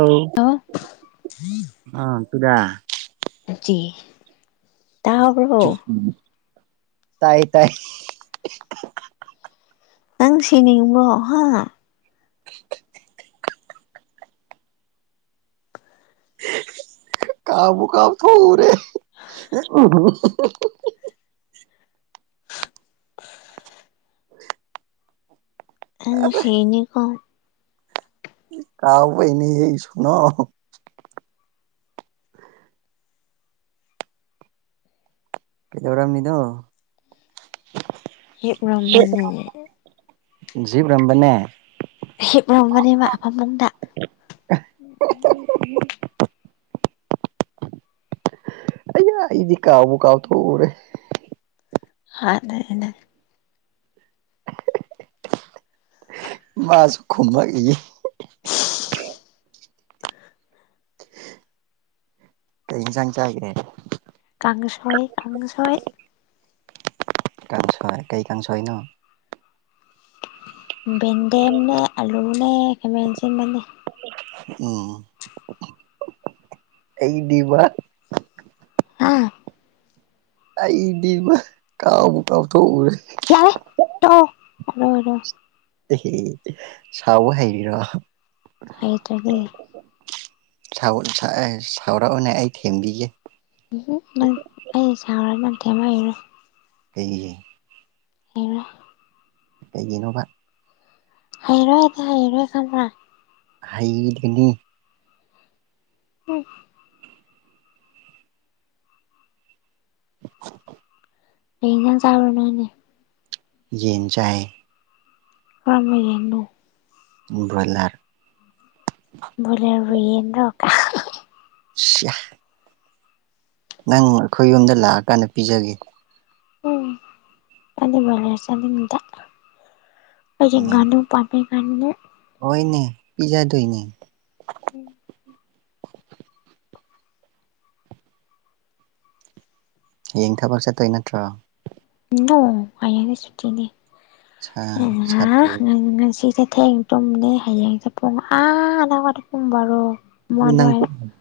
ꯑꯧ ꯍꯜꯂꯣ ꯑꯥ ꯇꯨꯗꯦ ꯆꯤ ꯇꯥꯎ [unintelligible] ꯇꯥꯏꯌꯦ ꯇꯥꯏ ꯅꯪ ꯁꯤꯅꯤꯡꯕꯣ ꯍꯥ [inaudible] ꯀꯥꯎꯕꯨ ꯀꯥꯎꯊꫭꯛ ꯑꯨꯔꯦ [inaudible] ꯑꯩ ꯅꯨꯡꯁꯤꯔꯤꯅꯤ ꯀꫭ ꯀꯥꯎꯕꯅꯤꯍꯦ ꯁꫭꯅꯣ ꯀꯩꯗꯧꯔꯝꯃꯤꯅꫭ ꯌꯦꯛꯔꯝꯕꯅꯦ ꯖꯤꯞ ꯔꯝꯕꯅꯦ ꯍꯤꯞꯔꯝꯕꯅꯦꯕ ꯐꯃꯨꯡꯗ ꯎꯝ ꯎꯝ ꯎꯝ ꯑꯌꯥ ꯑꯩꯗꯤ ꯀꯥꯎꯕꯨ ꯀꯥꯎꯊꯣꯛꯎꯔꯦ ꯍꯥꯟꯅꯥꯅ ꯃꯥꯁꯨ ꯈꯨꯃꯛꯏꯌꯦ ꯀꯩꯩ ꯑꯦꯟꯖꯥꯡ ꯆꯥꯒꯦ ꯀꯥꯡꯁꫭꯏ ꯀꯥꯡꯁꫭꯏ ꯀꯥꯡꯁꯣꯏ ꯀꯩ ꯀꯥꯡꯁꯣꯏꯅꯣ ꯕꯦꯟꯗꯦꯝꯅꯦ ꯑꯂꯨꯅꯦ ꯈꯦꯃꯦꯟꯁꯤꯟꯕꯅꯦ ꯎꯝ ꯑꯩꯗꯤꯕ [inaudible] ꯑꯩꯗꯤꯕ ꯀꯥꯎꯕꯨ ꯀꯥꯎꯊꯣꯛ ꯎꯔꯦ ꯌꯥꯔꯦ ꯍꯜꯂꫭ ꯍꯜꯂꯣ ꯑꯦꯍꯦ ꯁꯧꯕ ꯍꯩꯔꯤꯔ‌ꯣ ꯍꯩꯇꯔꯗꯤ ꯁꯥꯎꯕ ꯑ ꯁꯥꯎꯔꯛꯑꯣꯅꯦ ꯑꯩ ꯊꯦꯝꯕꯤꯒꯦ ꯎꯝꯍꯝ ꯅꯪ ꯑꯩ ꯁꯧꯔꯒ ꯊꯦꯝ ꯍꯩꯔꯣꯏ ꯀꯩꯒꯤ ꯍꯩꯕ꯭ꯔꯥ ꯀꯩꯒꯤꯅꯣꯕ ꯍꯩꯔꯣꯏ ꯍꯥꯏꯗꯤ ꯍꯩꯔꯣꯏ ꯈꯪꯕ꯭ꯔꯥ ꯍꯩꯔꯤꯗꯨꯅꯤ ꯎꯝ꯫ [inaudible] ꯀꯩ ꯑꯦꯟꯖꯥꯡ ꯆꯥꯔꯕꯅꯣꯅꯦ ꯌꯦꯟ ꯆꯥꯏ ꯀꯔꯝꯕꯥ ꯌꯦꯡꯅꯣ ꯕ꯭ꯔꯣꯏꯂꯔ ꯕꯔꯣꯏꯂꯔ ꯕꯨ ꯌꯦꯟ ꯂꯣ ꯁꯤꯌꯥ ꯅꯪ ꯑꯩꯈꯣꯏ ꯌꯨꯝꯗ ꯂꯥꯛꯑꯀꯥꯟꯗ ꯄꯤꯖꯒꯦ ꯎꯝ ꯑꯩꯗꯤ ꯕꯔꯣꯏꯂꯥꯔ ꯆꯥꯅꯤꯡꯗꯦ ꯑꯩꯗꯤ ꯎꯝ ꯉꯅꯨ ꯄꯝꯃꯦ ꯉꯥꯅꯨ ꯍꯣꯏꯅꯦ ꯄꯤꯖꯥꯗꯣꯏꯅꯦ [unintelligible] ꯍꯌꯦꯡ ꯊꯕꯛ ꯆꯠꯇꯣꯏ ꯅꯠꯇ꯭ꯔꯣ ꯅꯣ ꯍꯌꯦꯡꯗꯤ ꯁꯨꯇꯤꯅꯦ ꯁꯥ ꯁꯥꯇ꯭ꯔꯗꯤ [unintelligible] ꯉꯁꯤꯗꯤ ꯊꯦꯡ ꯇꯨꯝꯅꯤ ꯍꯌꯦꯡꯁꯨ ꯄꯨꯡ ꯑꯥ [unintelligible] ꯄꯨꯡ ꯕꯥꯔꯣ ꯑꯃ ꯅꯪ ꯑꯗꯨꯋꯥꯏꯗ [inaudible]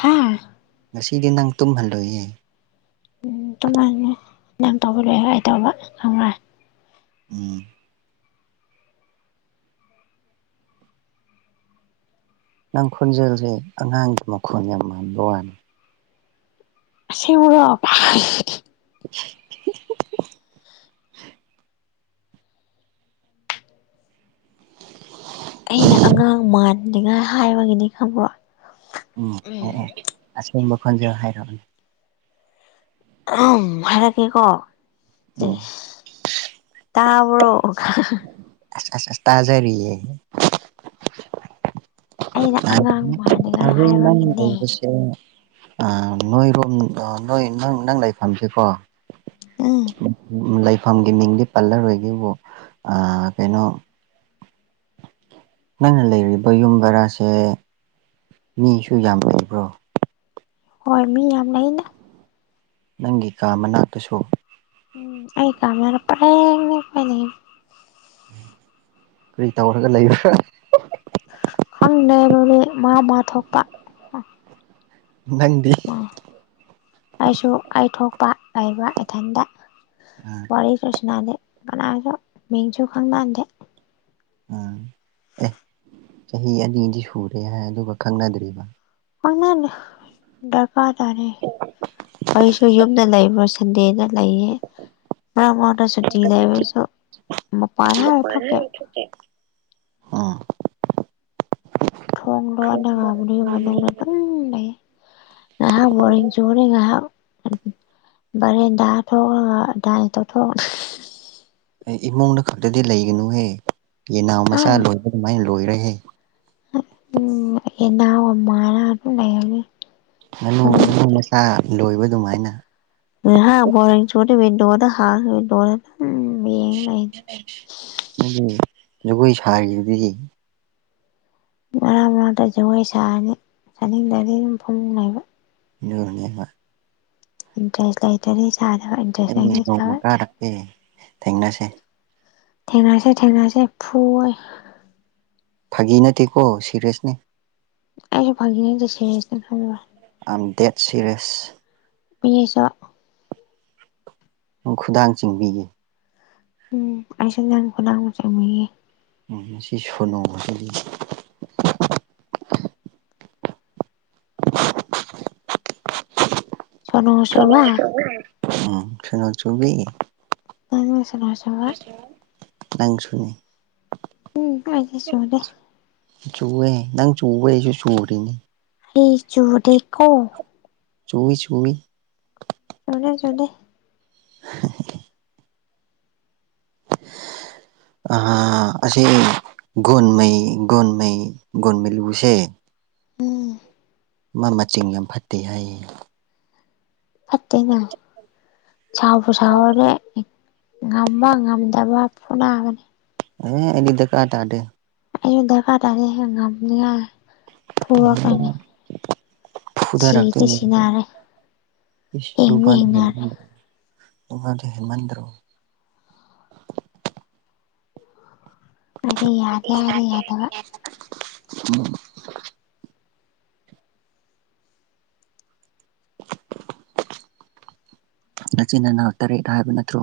ꯍꯥꯥ ꯉꯥꯁꯤꯗꯤ ꯅꯪ ꯇꯨꯝꯍꯜꯂꯣꯏꯌꯦ ꯎꯝ ꯇꯨꯝꯍꯟꯅꯨ ꯅꯪ ꯇꯧꯕ ꯂꯣꯏ ꯑꯩ ꯇꯧꯕ ꯈꯪꯕꯔ ꯎꯝ ꯅꯪ ꯈꯣꯟꯖꯦꯜꯁꯦ ꯑꯉꯥꯡꯒꯤ ꯃꯈꯣꯟ ꯌꯥꯝ ꯃꯥꯟꯕ ꯋꯥꯅꯤ ꯑꯁꯦꯡꯕꯔꯣ [unintelligible] [unintelligible] ꯑꯩꯅ ꯑꯉꯥꯡ ꯃꯥꯟꯅꯤꯡꯉꯥꯏ ꯍꯥꯏꯕꯒꯤꯅꯤ ꯈꯪꯕ꯭ꯔꯣ ꯎꯝ ꯑꯦ ꯑꯦ ꯑꯁꯦꯡꯕ ꯈꯣꯟꯖꯦꯜ ꯍꯥꯏꯔꯣ ꯎ ꯍꯥꯏꯔꯛꯀꯦꯀꯣ ꯎꯝ ꯆꯦꯁ ꯇꯥꯕꯔꯣ ꯑꯥꯁ ꯑꯁ ꯑꯁ ꯇꯥꯖꯔꯤꯌꯦ ꯑꯩꯅ ꯑꯉꯥꯡ ꯃꯥꯟꯅꯤꯡꯉꯥꯏ ꯍꯥꯏꯕꯒꯤꯅꯦ [unintelligible] ꯑ ꯅꯣꯏꯔꯨꯝꯗꯣ ꯅꯣꯏ ꯅꯪ ꯅꯪ ꯂꯥꯏꯐꯝꯁꯤꯀꯣ [unintelligible] ꯂꯩꯐꯝꯒꯤ ꯃꯤꯡꯗꯤ ꯄꯜꯂꯔꯣꯏꯒꯦꯕꯨ ꯑꯥ ꯀꯩꯅꯣ ꯅꯪꯅ ꯂꯩꯔꯤꯕ ꯌꯨꯝ ꯕꯔꯥꯁꯦ ꯃꯤꯁꯨ ꯌꯥꯝ ꯂꯩꯕ꯭ꯔꯣ ꯍꯣꯏ ꯃꯤ ꯌꯥꯝ ꯂꯩꯩꯅ ꯅꯪꯒꯤ ꯀꯥ ꯃꯅꯥꯛꯇꯁꯨ ꯎꯝ ꯑꯩ [unintelligible] ꯄ꯭ꯔꯦꯡ ꯂꯩꯄꯅꯤ ꯀ꯭ꯔꯤ ꯇꯧꯔꯒ ꯂꯩꯕ꯭ꯔꯥ ꯈꯪꯗꯦ ꯗꯨꯗꯤ ꯃꯥ ꯃꯥ ꯊꯣꯛꯄ ꯅꯪꯗꯤ ꯑꯩꯁꯨ ꯑꯩ ꯊꯣꯛꯄ ꯂꯩꯕ ꯏꯊꯟꯗ ꯑꯥ ꯋꯥꯔꯤꯁꯨ ꯁꯟꯅꯗꯦ ꯀꯅꯥꯁꯨ ꯃꯤꯡꯁꯨ ꯈꯪꯅꯗꯦ ꯑꯥ ꯑꯦ ꯆꯍꯤ ꯑꯅꯤꯗꯤ ꯁꯨꯔꯦ ꯍꯥꯏ ꯑꯗꯨꯒ ꯈꯪꯅꯗ꯭ꯔꯤꯕ ꯈꯪꯅꯥꯗꯦ ꯗꯔꯀꯥꯔ ꯇꯥꯔꯦ ꯑꯩꯁꯨ ꯌꯨꯝꯗ ꯂꯩꯕꯔꯣꯁꯦ ꯗꯦꯗ ꯂꯩꯌꯦ ꯃꯔ꯭ꯛ ꯃꯔꯀꯇ ꯁꯨꯇꯤ ꯂꯩꯕꯁꯨ ꯃꯄꯥꯥꯟ [unintelligible] ꯎꯝ ꯊꯣꯡ ꯂꯣꯜꯂꯒ [unintelligible] ꯑꯗꯨꯝ ꯂꯩ ꯉꯍꯛ ꯕꯣꯔꯤꯡ ꯆꯨꯔꯦ ꯉꯍꯛ ꯚꯔꯦꯟꯗ ꯊꯣꯛꯑꯒ ꯗꯥꯟꯁ ꯇꯧꯊꯣꯛ ꯏꯃꯨꯡꯗ ꯈꯛꯇꯗꯤ ꯂꯩꯒꯅꯨꯍꯦ ꯌꯦꯅꯥꯎ ꯍꯥ ꯃꯆꯥ ꯂꯣꯏꯕ ꯗꯨꯃꯥꯏꯟ ꯂꯣꯏꯔꯦꯍꯦ ꯎꯝ ꯍꯦꯟꯅꯥꯎ ꯑꯃꯥꯏꯅ ꯑꯗꯨꯝ ꯂꯩꯔꯥꯅꯤ ꯉꯥꯅꯨ ꯈꯨꯨꯅꯨ ꯃꯆꯥ ꯂꯣꯏꯕ ꯑꯗꯨꯃꯥꯏꯅ ꯍꯣꯔꯦꯡꯋꯤꯟꯣꯗ ꯍꯥ [inaudible] ꯖꯒꯣꯏ ꯁꯔꯤꯗꯨꯗ ꯉꯥꯡ ꯃꯔꯛꯇ ꯖꯒꯣꯏ ꯁꯥꯔꯅꯤ ꯆꯥꯅꯤꯡꯗꯗꯤ ꯑꯗꯨꯝ ꯐꯝ ꯂꯩꯕ ꯨꯔꯅꯤ [inaudible] ꯏꯟꯇꯔꯦꯁ ꯑꯥꯏꯇꯥꯔꯗꯤ ꯆ [inaudible] ꯑꯩ ꯅꯣꯡꯃ ꯀꯥꯔꯛꯀꯦ ꯊꯦꯡꯅꯁꯦ ꯊꯦꯡꯅꯔꯁꯦ ꯊꯦꯡꯅꯔꯁꯦ ꯐꯨꯋꯦ ꯐꯥꯒꯤ ꯅꯠꯇꯦꯀꯣ ꯁꯦꯔꯤꯌꯁꯅꯦ ꯑꯩꯁꯨ ꯐꯪꯒꯤ ꯅꯠꯇꯦ ꯁꯦꯔꯤꯁꯅꯦ ꯈꯜꯂꯣ ꯑꯦꯝ ꯗꯦꯠ ꯁꯔꯤꯌꯥꯁ [inaudible] ꯄꯁꯨ [inaudible] ꯈꯨꯗꯥꯡ ꯆꯤꯡꯕꯤꯒꯦ ꯎꯝ ꯑꯩꯁꯨ ꯅꯪ ꯈꯨꯗꯥꯡ ꯆꯤꯡꯕꯤꯒꯦ ꯎꯝ ꯃꯁꯤ ꯁꯣꯅꯣꯁꯤꯗꯤ ꯁꯣꯅꯣ ꯆꯨꯕ ꯁꯣꯅꯣ ꯆꯨꯕꯤ ꯅꯪꯅ ꯁꯣꯅꯣ ꯆꯨꯕ ꯅꯪꯁꯨꯅꯦ ꯎꯝ ꯁꯨ꯭ꯋꯥꯏꯗ ꯆꯨꯗ‌ꯦ ꯆꯨꯑꯦ ꯅꯪ ꯆꯨꯕꯩ ꯑꯩꯁꯨ ꯆꯨꯔꯤꯅꯦ ꯑꯩ ꯆꯨꯗꯦꯀꯣ ꯆꯨꯏ ꯆꯨꯏ ꯆꯨꯗ‌ꯦ-ꯆꯨꯗ‌ꯦ [inaudible] ꯑꯥ ꯑꯁꯦ ꯒꯣꯟꯃꯩ ꯒꯣꯟꯃꯩ ꯒꯣꯟꯃꯩꯂꯨ ꯁꯦ [inaudible] ꯎꯝ ꯃꯥ ꯃꯆꯤꯡ ꯌꯝ ꯐꯠꯇꯦ ꯍꯥꯏꯌꯦ ꯐꯠꯇꯦꯅ ꯁꯥꯎꯕꯨ ꯁꯥꯎꯔꯗꯤ ꯉꯝꯕ ꯉꯝꯗꯕ ꯐꯨꯅꯥꯒꯅꯤ ꯑꯦ ꯑꯩꯗꯤ ꯗꯥꯀꯥꯔ ꯇꯥꯗꯦ ꯑꯩꯁꯨ ꯗꯔꯀꯥꯔ ꯇꯥꯗꯤ ꯍꯦ ꯉꯝꯅꯤꯉꯥꯏ ꯐꯨꯔꯛꯀꯅꯤ ꯁꯤꯗꯤ ꯐꯨꯗꯔꯛꯇꯨꯢꯅꯦ ꯁꯤꯅꯔꯦ ꯍꯤꯡꯗꯤ ꯍꯤꯡꯅꯔꯦ [inaudible] ꯑꯗꯨꯗꯤ ꯍꯦꯟꯃꯟꯗ꯭ꯔꯣ ꯑꯩꯗꯤ ꯌꯥꯗꯦ ꯍꯥꯏꯔꯗꯤ ꯌꯥꯗꯦ ꯌꯥꯗꯕ ꯎꯝ ꯅꯆꯤꯟ ꯅꯅꯥꯎ ꯇꯔꯦꯠ ꯍꯥꯏꯕ ꯅꯠꯇ꯭ꯔꯣ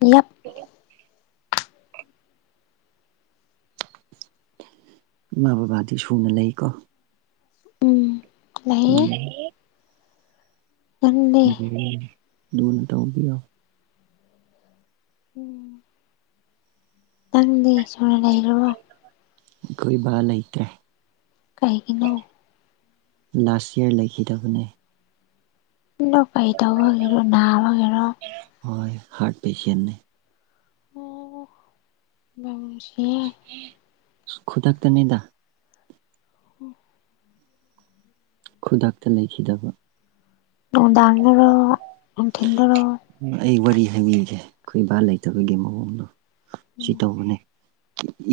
ꯌꯦꯠ [inaudible] ꯏꯃꯥ ꯕꯕꯥꯗꯤ ꯁꯨꯅ ꯂꯩꯔꯤꯀꯣ ꯎꯝ ꯂꯩꯌꯦ ꯑꯝ ꯅꯪꯗꯤ ꯑꯗꯨꯗꯤ ꯂꯨꯅ ꯇꯧꯕꯤꯌꯣ ꯎꯝ ꯅꯪꯗꯤ ꯁꯨꯅ ꯂꯩꯔꯤꯕꯣ ꯈꯣꯢ ꯕꯥ ꯂꯩꯇꯦ ꯀꯩꯒꯤꯅꯣ ꯂꯥꯁ ꯏꯌꯥꯔ ꯂꯩꯈꯤꯗꯕꯅꯦ ꯑꯗꯣ ꯀꯩ ꯇꯧꯕꯒꯤꯔꯣ ꯅꯥꯕꯒꯤꯔꯣ ꯍꯣꯏ ꯍꯥꯔꯠ ꯄꯦꯁꯦꯟꯅꯦ ꯑꯣ ꯈꯨꯗꯥꯛꯇꯅꯤꯗ ꯑꯣ ꯈꯨꯗꯛꯇ ꯂꯩꯈꯤꯗꯕ ꯅꯨꯡꯗꯥꯔꯣ ꯅꯨꯡꯊꯤꯜꯗꯥꯔꯣ ꯎꯝ ꯑꯩ ꯋꯥꯔꯤ ꯍꯥꯏꯕꯤꯒꯦ ꯑꯩꯈꯣꯏ ꯕꯥ ꯂꯩꯇꯕꯒꯤ ꯃꯑꯣꯡꯗꯣ ꯁꯤ ꯎꯝ ꯇꯧꯕꯅꯦ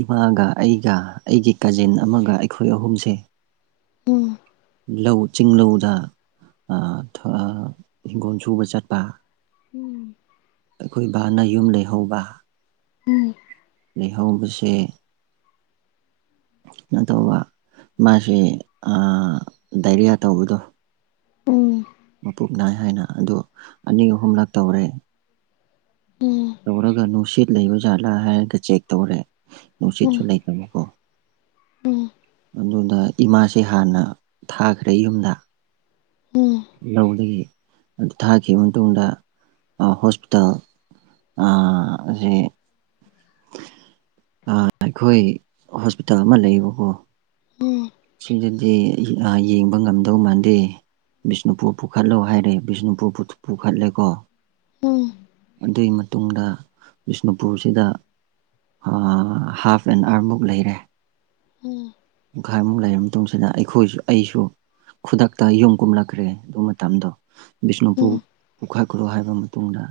ꯏꯃꯥꯒ ꯑꯩꯒ ꯑꯩꯒꯤ ꯀꯥꯖꯤꯟ ꯑꯃꯒ ꯑꯩꯈꯣꯏ ꯑꯍꯨꯝꯁꯦ ꯎꯝ ꯂꯧ ꯆꯤꯡ ꯂꯧꯗ ꯏꯤꯡꯒꯣꯜ ꯁꯨꯕ ꯆꯠꯄ ꯎꯝ ꯑꯩꯈꯣꯏ ꯕꯥꯅ ꯌꯨꯝ ꯂꯩꯍꯧꯕ ꯎꯝ ꯂꯩꯍꯧꯕꯁꯦ ꯅꯇꯧꯕ ꯃꯥꯁꯤ ꯑꯥ ꯗꯥꯏꯔꯤꯌꯥ ꯇꯧꯕꯗꯣ ꯎꯝ ꯃꯄꯨꯞ ꯅꯥꯏ ꯍꯥꯏꯅ ꯑꯗꯣ ꯑꯅꯤ ꯑꯍꯨꯝꯂꯛ ꯇꯧꯔꯦ ꯎꯝ ꯇꯧꯔꯒ ꯅꯨꯡꯁꯤꯠ ꯂꯩꯕ ꯖꯥꯠꯂꯥ ꯍꯥꯏꯔꯒ ꯆꯦꯛ ꯇꯧꯔꯦ ꯎꯝ ꯅꯨꯡꯁꯤꯠꯁꯨ ꯂꯩꯇꯕꯀꯣ ꯎꯝ ꯑꯗꯨꯗ ꯏꯃꯥꯁꯦ ꯍꯥꯟꯅ ꯊꯥꯈ꯭ꯔꯦ ꯌꯨꯝꯗ ꯎꯝ ꯂꯧꯗꯒꯤ ꯑꯗꯨ ꯊꯥꯈꯤꯕ ꯃꯇꯨꯡꯗ ꯍꯣꯁꯄꯤꯇꯥꯜ ꯑ ꯑꯁꯤ ꯑꯥ ꯑꯩꯈꯣꯏ ꯍꯣꯁꯄꯤꯇꯥꯜ ꯑꯃ ꯂꯩꯌꯦꯕꯀꯣ ꯈꯪꯉꯦ ꯁꯤꯗꯗꯤ ꯌꯦꯡꯕ ꯉꯝꯗꯧ ꯃꯥꯟꯗꯦ ꯕꯤꯁꯅꯨꯄꯨꯔ ꯄꯨꯈꯠꯂꯣ ꯍꯥꯏꯔꯦ ꯕꯤꯁꯅꯨꯄꯨꯔ ꯄꯨꯈꯠꯂꯦꯀꯣ ꯑꯗꯨꯒꯤ ꯃꯇꯨꯡꯗ ꯕꯤꯁꯅꯨꯄꯨꯔꯁꯤꯗ ꯑꯥ ꯍꯥꯐ ꯑꯦꯟ ꯑꯋꯥꯔꯃꯨꯛ ꯂꯩꯔꯦ ꯎꯝ ꯄꯨꯡꯈꯥꯏꯃꯨꯛ ꯂꯩꯔꯕ ꯃꯇꯨꯡꯁꯤꯗ ꯑꯩꯈꯣꯏꯁꯨ ꯑꯩꯁꯨ ꯈꯨꯗꯛꯇ ꯌꯨꯝ ꯀꯨꯝꯂꯛꯈ꯭ꯔꯦ ꯑꯗꯨ ꯃꯇꯝꯗꯣ ꯕꯤꯁꯅꯨꯄꯨꯔ ꯄꯨꯈꯥꯏꯈꯨꯅꯧ ꯍꯥꯏꯕ ꯃꯇꯨꯡꯗ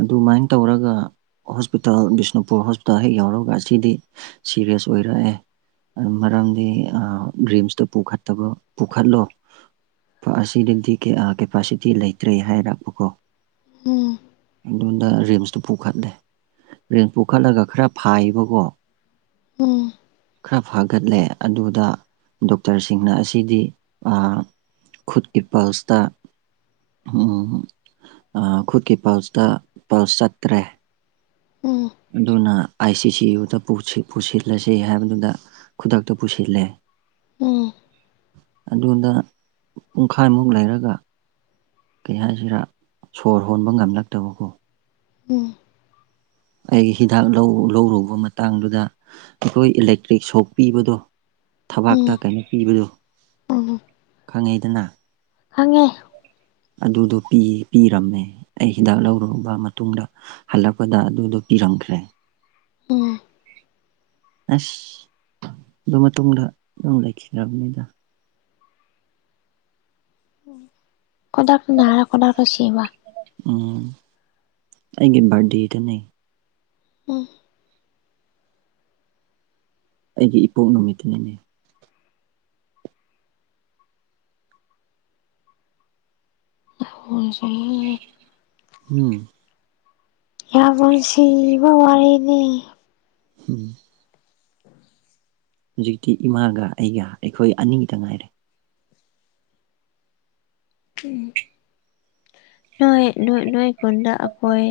ꯑꯗꯨꯃꯥꯏ ꯇꯧꯔꯒ ꯍꯣꯁꯄꯤꯇꯥꯜ ꯕꯤꯁꯅꯨꯄꯨꯔ ꯍꯣꯁꯄꯤꯇꯥꯜ ꯍꯦꯛ ꯌꯥꯎꯔꯒ ꯑꯁꯤꯗꯤ ꯁꯤꯦꯔꯤꯌꯥꯁ ꯑꯣꯏꯔꯛꯑꯦ ꯃꯔꯝꯗꯤ ꯔꯤꯝꯁꯇ ꯄꯨꯈꯠꯇꯕ ꯄꯨꯈꯠꯂꯣ ꯄꯥ ꯑꯁꯤ ꯅꯪꯗꯤꯀꯦ ꯀꯦꯄꯥꯁꯤꯇꯤ ꯂꯩꯇ꯭ꯔꯦ ꯍꯥꯏꯔꯛꯄ ꯀꯣ ꯎꯝ ꯑꯗꯨꯣꯟꯗ ꯔꯤꯦꯝꯁꯇꯨ ꯄꯨꯈꯠꯂꯦ ꯔꯤꯦꯝꯁ ꯄꯨꯈꯠꯂꯒ ꯈꯔ ꯐꯥꯏꯕꯀꯣ ꯈꯔꯥ ꯐꯛ ꯍꯒꯠꯂꯦ ꯑꯗꯨꯗ ꯗꯣꯛꯇꯔꯁꯤꯡꯅ ꯑꯁꯤꯗꯤ ꯈꯨꯠꯀꯤ ꯄꯜꯁꯇ ꯎꯝ ꯈꯨꯠꯀꯤ ꯄꯜꯁ ꯇꯥ ꯄꯥꯎ ꯆꯠꯇꯔꯦ ꯎꯝ ꯑꯗꯨꯅ ꯑꯥꯏ ꯁꯤ ꯁꯤ ꯌꯨꯗ ꯄꯨꯁꯤ-ꯄꯨꯁꯤꯜꯂꯁ‌ꯦ ꯍꯥꯏꯕꯗꯨꯗ ꯈꯨꯗꯛꯇ ꯄꯨꯁꯤꯜꯂꯦ ꯎꯝ ꯑꯗꯨꯗ ꯄꯨꯡꯈꯥꯏꯃꯨꯛ ꯂꯩꯔꯒ ꯀꯩ ꯍꯥꯏꯖꯤꯔꯥ ꯁꯣꯔ ꯍꯣꯟꯕ ꯉꯝꯂꯛꯇꯕꯀꯣ ꯎꯝ ꯑꯩꯒꯤ ꯍꯤꯗꯥꯛ ꯂꯧꯔꯨꯕ ꯃꯇꯥꯡꯗꯨꯗ ꯑꯩꯈꯣꯏ ꯏꯂꯦꯛꯇ꯭ꯔꯤꯛ ꯁꯣꯛ ꯄꯤꯕꯗꯣ ꯊꯕꯥꯛꯇ ꯀꯩꯅꯣ ꯄꯤꯕꯗꯨ ꯈꯪꯉꯦꯗꯅ ꯈꯪꯉꯦ ꯑꯗꯨꯗꯣ ꯄꯤꯔꯝꯃꯦ ꯑꯩ ꯍꯤꯗꯥꯛ ꯂꯧꯔꯨꯔꯕ ꯃꯇꯨꯡꯗ ꯍꯜꯂꯛꯄꯗ ꯑꯗꯨꯗꯣ ꯄꯤꯔꯝꯈ꯭ꯔꯦ ꯎꯝ ꯑꯁ ꯑꯗꯨ ꯃꯇꯨꯡꯗ ꯑꯗꯨꯝ ꯂꯩꯈꯤꯗ꯭ꯔꯕꯅꯤꯗ ꯀꯣꯗꯥꯛ ꯅꯅꯥꯔ ꯀꯣꯗꯥꯛ ꯀ ꯁꯤꯕ ꯎꯝ ꯑꯩꯒꯤ ꯕꯥ‌꯭ꯔꯠꯗ‌ꯦꯗꯅꯦ ꯎꯝ ꯑꯩꯒꯤ ꯏꯄꯣꯛ ꯅꯨꯃꯤꯠꯇꯒꯤꯅꯦ [unintelligible] ꯎꯝ ꯌꯥꯝ ꯅꯨꯡꯁꯤꯕ ꯋꯥꯔꯤꯅꯤ ꯎꯝ ꯍꯧꯖꯤꯛꯇꯤ ꯏꯃꯥꯒ ꯑꯩꯒ ꯑꯩꯈꯣꯏ ꯑꯅꯤꯇ ꯉꯥꯏꯔꯦ ꯑꯝ ꯅꯣꯏꯣꯏ ꯅꯣꯏ ꯅꯣꯏ ꯀꯨꯟꯗꯥ ꯑꯀꯣꯏ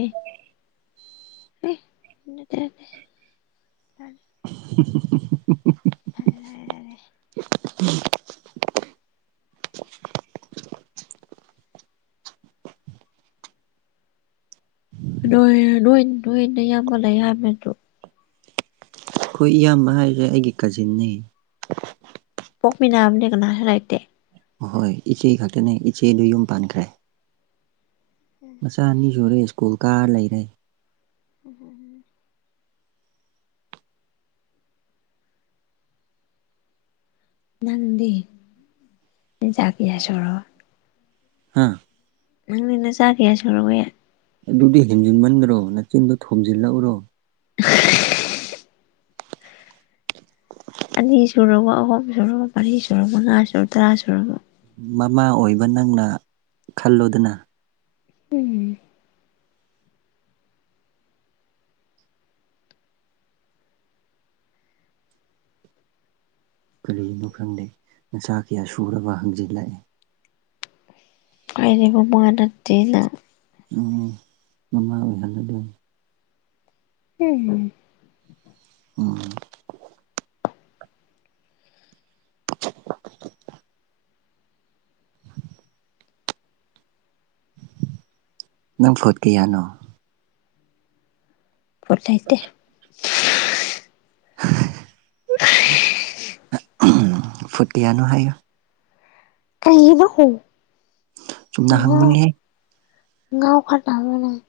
ꯎꯝ ꯅꯠꯇꯦ ꯅꯠꯇꯦ [unintelligible] [unintelligible] [unintelligible] [unintelligible] ꯅꯣꯏ ꯅꯣꯏ ꯅꯣꯏ ꯑꯌꯥꯝꯕ ꯂꯩ ꯍꯥꯕꯅꯇꯔ‌ꯣ ꯑꯩꯈꯣꯏ ꯏꯌꯥꯝꯕ ꯍꯥꯏꯁꯦ ꯑꯩꯒꯤ ꯀꯖꯤꯟꯅꯦ ꯄꯣꯛꯃꯤꯟꯅꯕꯅꯦ ꯀꯅꯥꯁꯨ ꯂꯩꯇꯦ ꯑꯍꯣꯏ ꯏꯆꯦ ꯈꯛꯇꯅꯦ ꯏꯆꯦꯗꯨ ꯌꯨꯝ ꯄꯥꯟꯈ꯭ꯔꯦ ꯎꯝ ꯃꯆꯥ ꯑꯅꯤ ꯁꯨꯔꯦ ꯁ꯭ꯀꯨꯜ ꯀꯥꯔ ꯂꯩꯔꯦ ꯎꯝ ꯍ ꯅꯪꯗꯤ ꯅꯆ ꯀꯌꯥ ꯁꯨꯔꯕ ꯍꯥ ꯅꯪꯗꯤ ꯅꯆꯥ ꯀꯌꯥ ꯁꯨꯔꯋ‌ꯦ ꯑꯗꯨꯗꯤ ꯍꯦꯟꯖꯤꯟꯃꯟꯗ꯭ꯔꯣ ꯅꯅꯥꯆꯤꯟꯗꯣ ꯊꯣꯝꯖꯤꯜꯂꯛꯎꯔꯣ [unintelligible] ꯑꯅꯤ ꯁꯨꯔꯕ‌ꯣ ꯑꯍꯨꯝ ꯁꯨꯔꯕ ꯃꯔꯤ ꯁꯨꯔꯕ ꯃꯉꯥ ꯁꯨꯔ ꯇꯔꯥ ꯁꯨꯔꯕ ꯃꯃꯥ ꯑꯣꯏꯕ ꯅꯪꯅ ꯈꯜꯂꯣꯗꯅ ꯎꯝ ꯀꯂꯤꯅꯣ ꯈꯪꯗꯦ ꯅꯆꯥ ꯀꯌꯥ ꯁꯨꯔꯕ ꯍꯪꯖꯤꯜꯂꯛꯏꯦ ꯑꯩꯗꯤ ꯃꯃꯥ ꯅꯠꯇꯦꯅ ꯑꯝ ꯃꯃꯥ ꯑ‌ꯣꯏꯍꯜ ꯂꯗ‌ꯣꯏ ꯅ‌ꯦ ꯑ‌ꯦ ꯎꯝ ꯅꯪ ꯐꯣꯠ ꯀꯌꯥꯅꯣ ꯐꯣꯠ ꯂꯩꯇ‌ꯦ ꯐꯨꯇ ꯀꯌꯥꯅ‌ꯣ ꯍꯥꯏꯌ‍ꯣ ꯀꯥꯏꯕ ꯍꯣ ꯆꯨꯝꯅ ꯍꯪꯕꯅꯦꯍꯦ [unintelligible]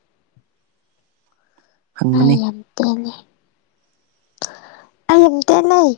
ꯑꯩ ꯍꯪꯕꯅꯦ ꯌꯥꯝ ꯇ‌ꯦꯜꯂ‌ꯦ ꯑꯩꯒꯤꯗ ꯂꯩ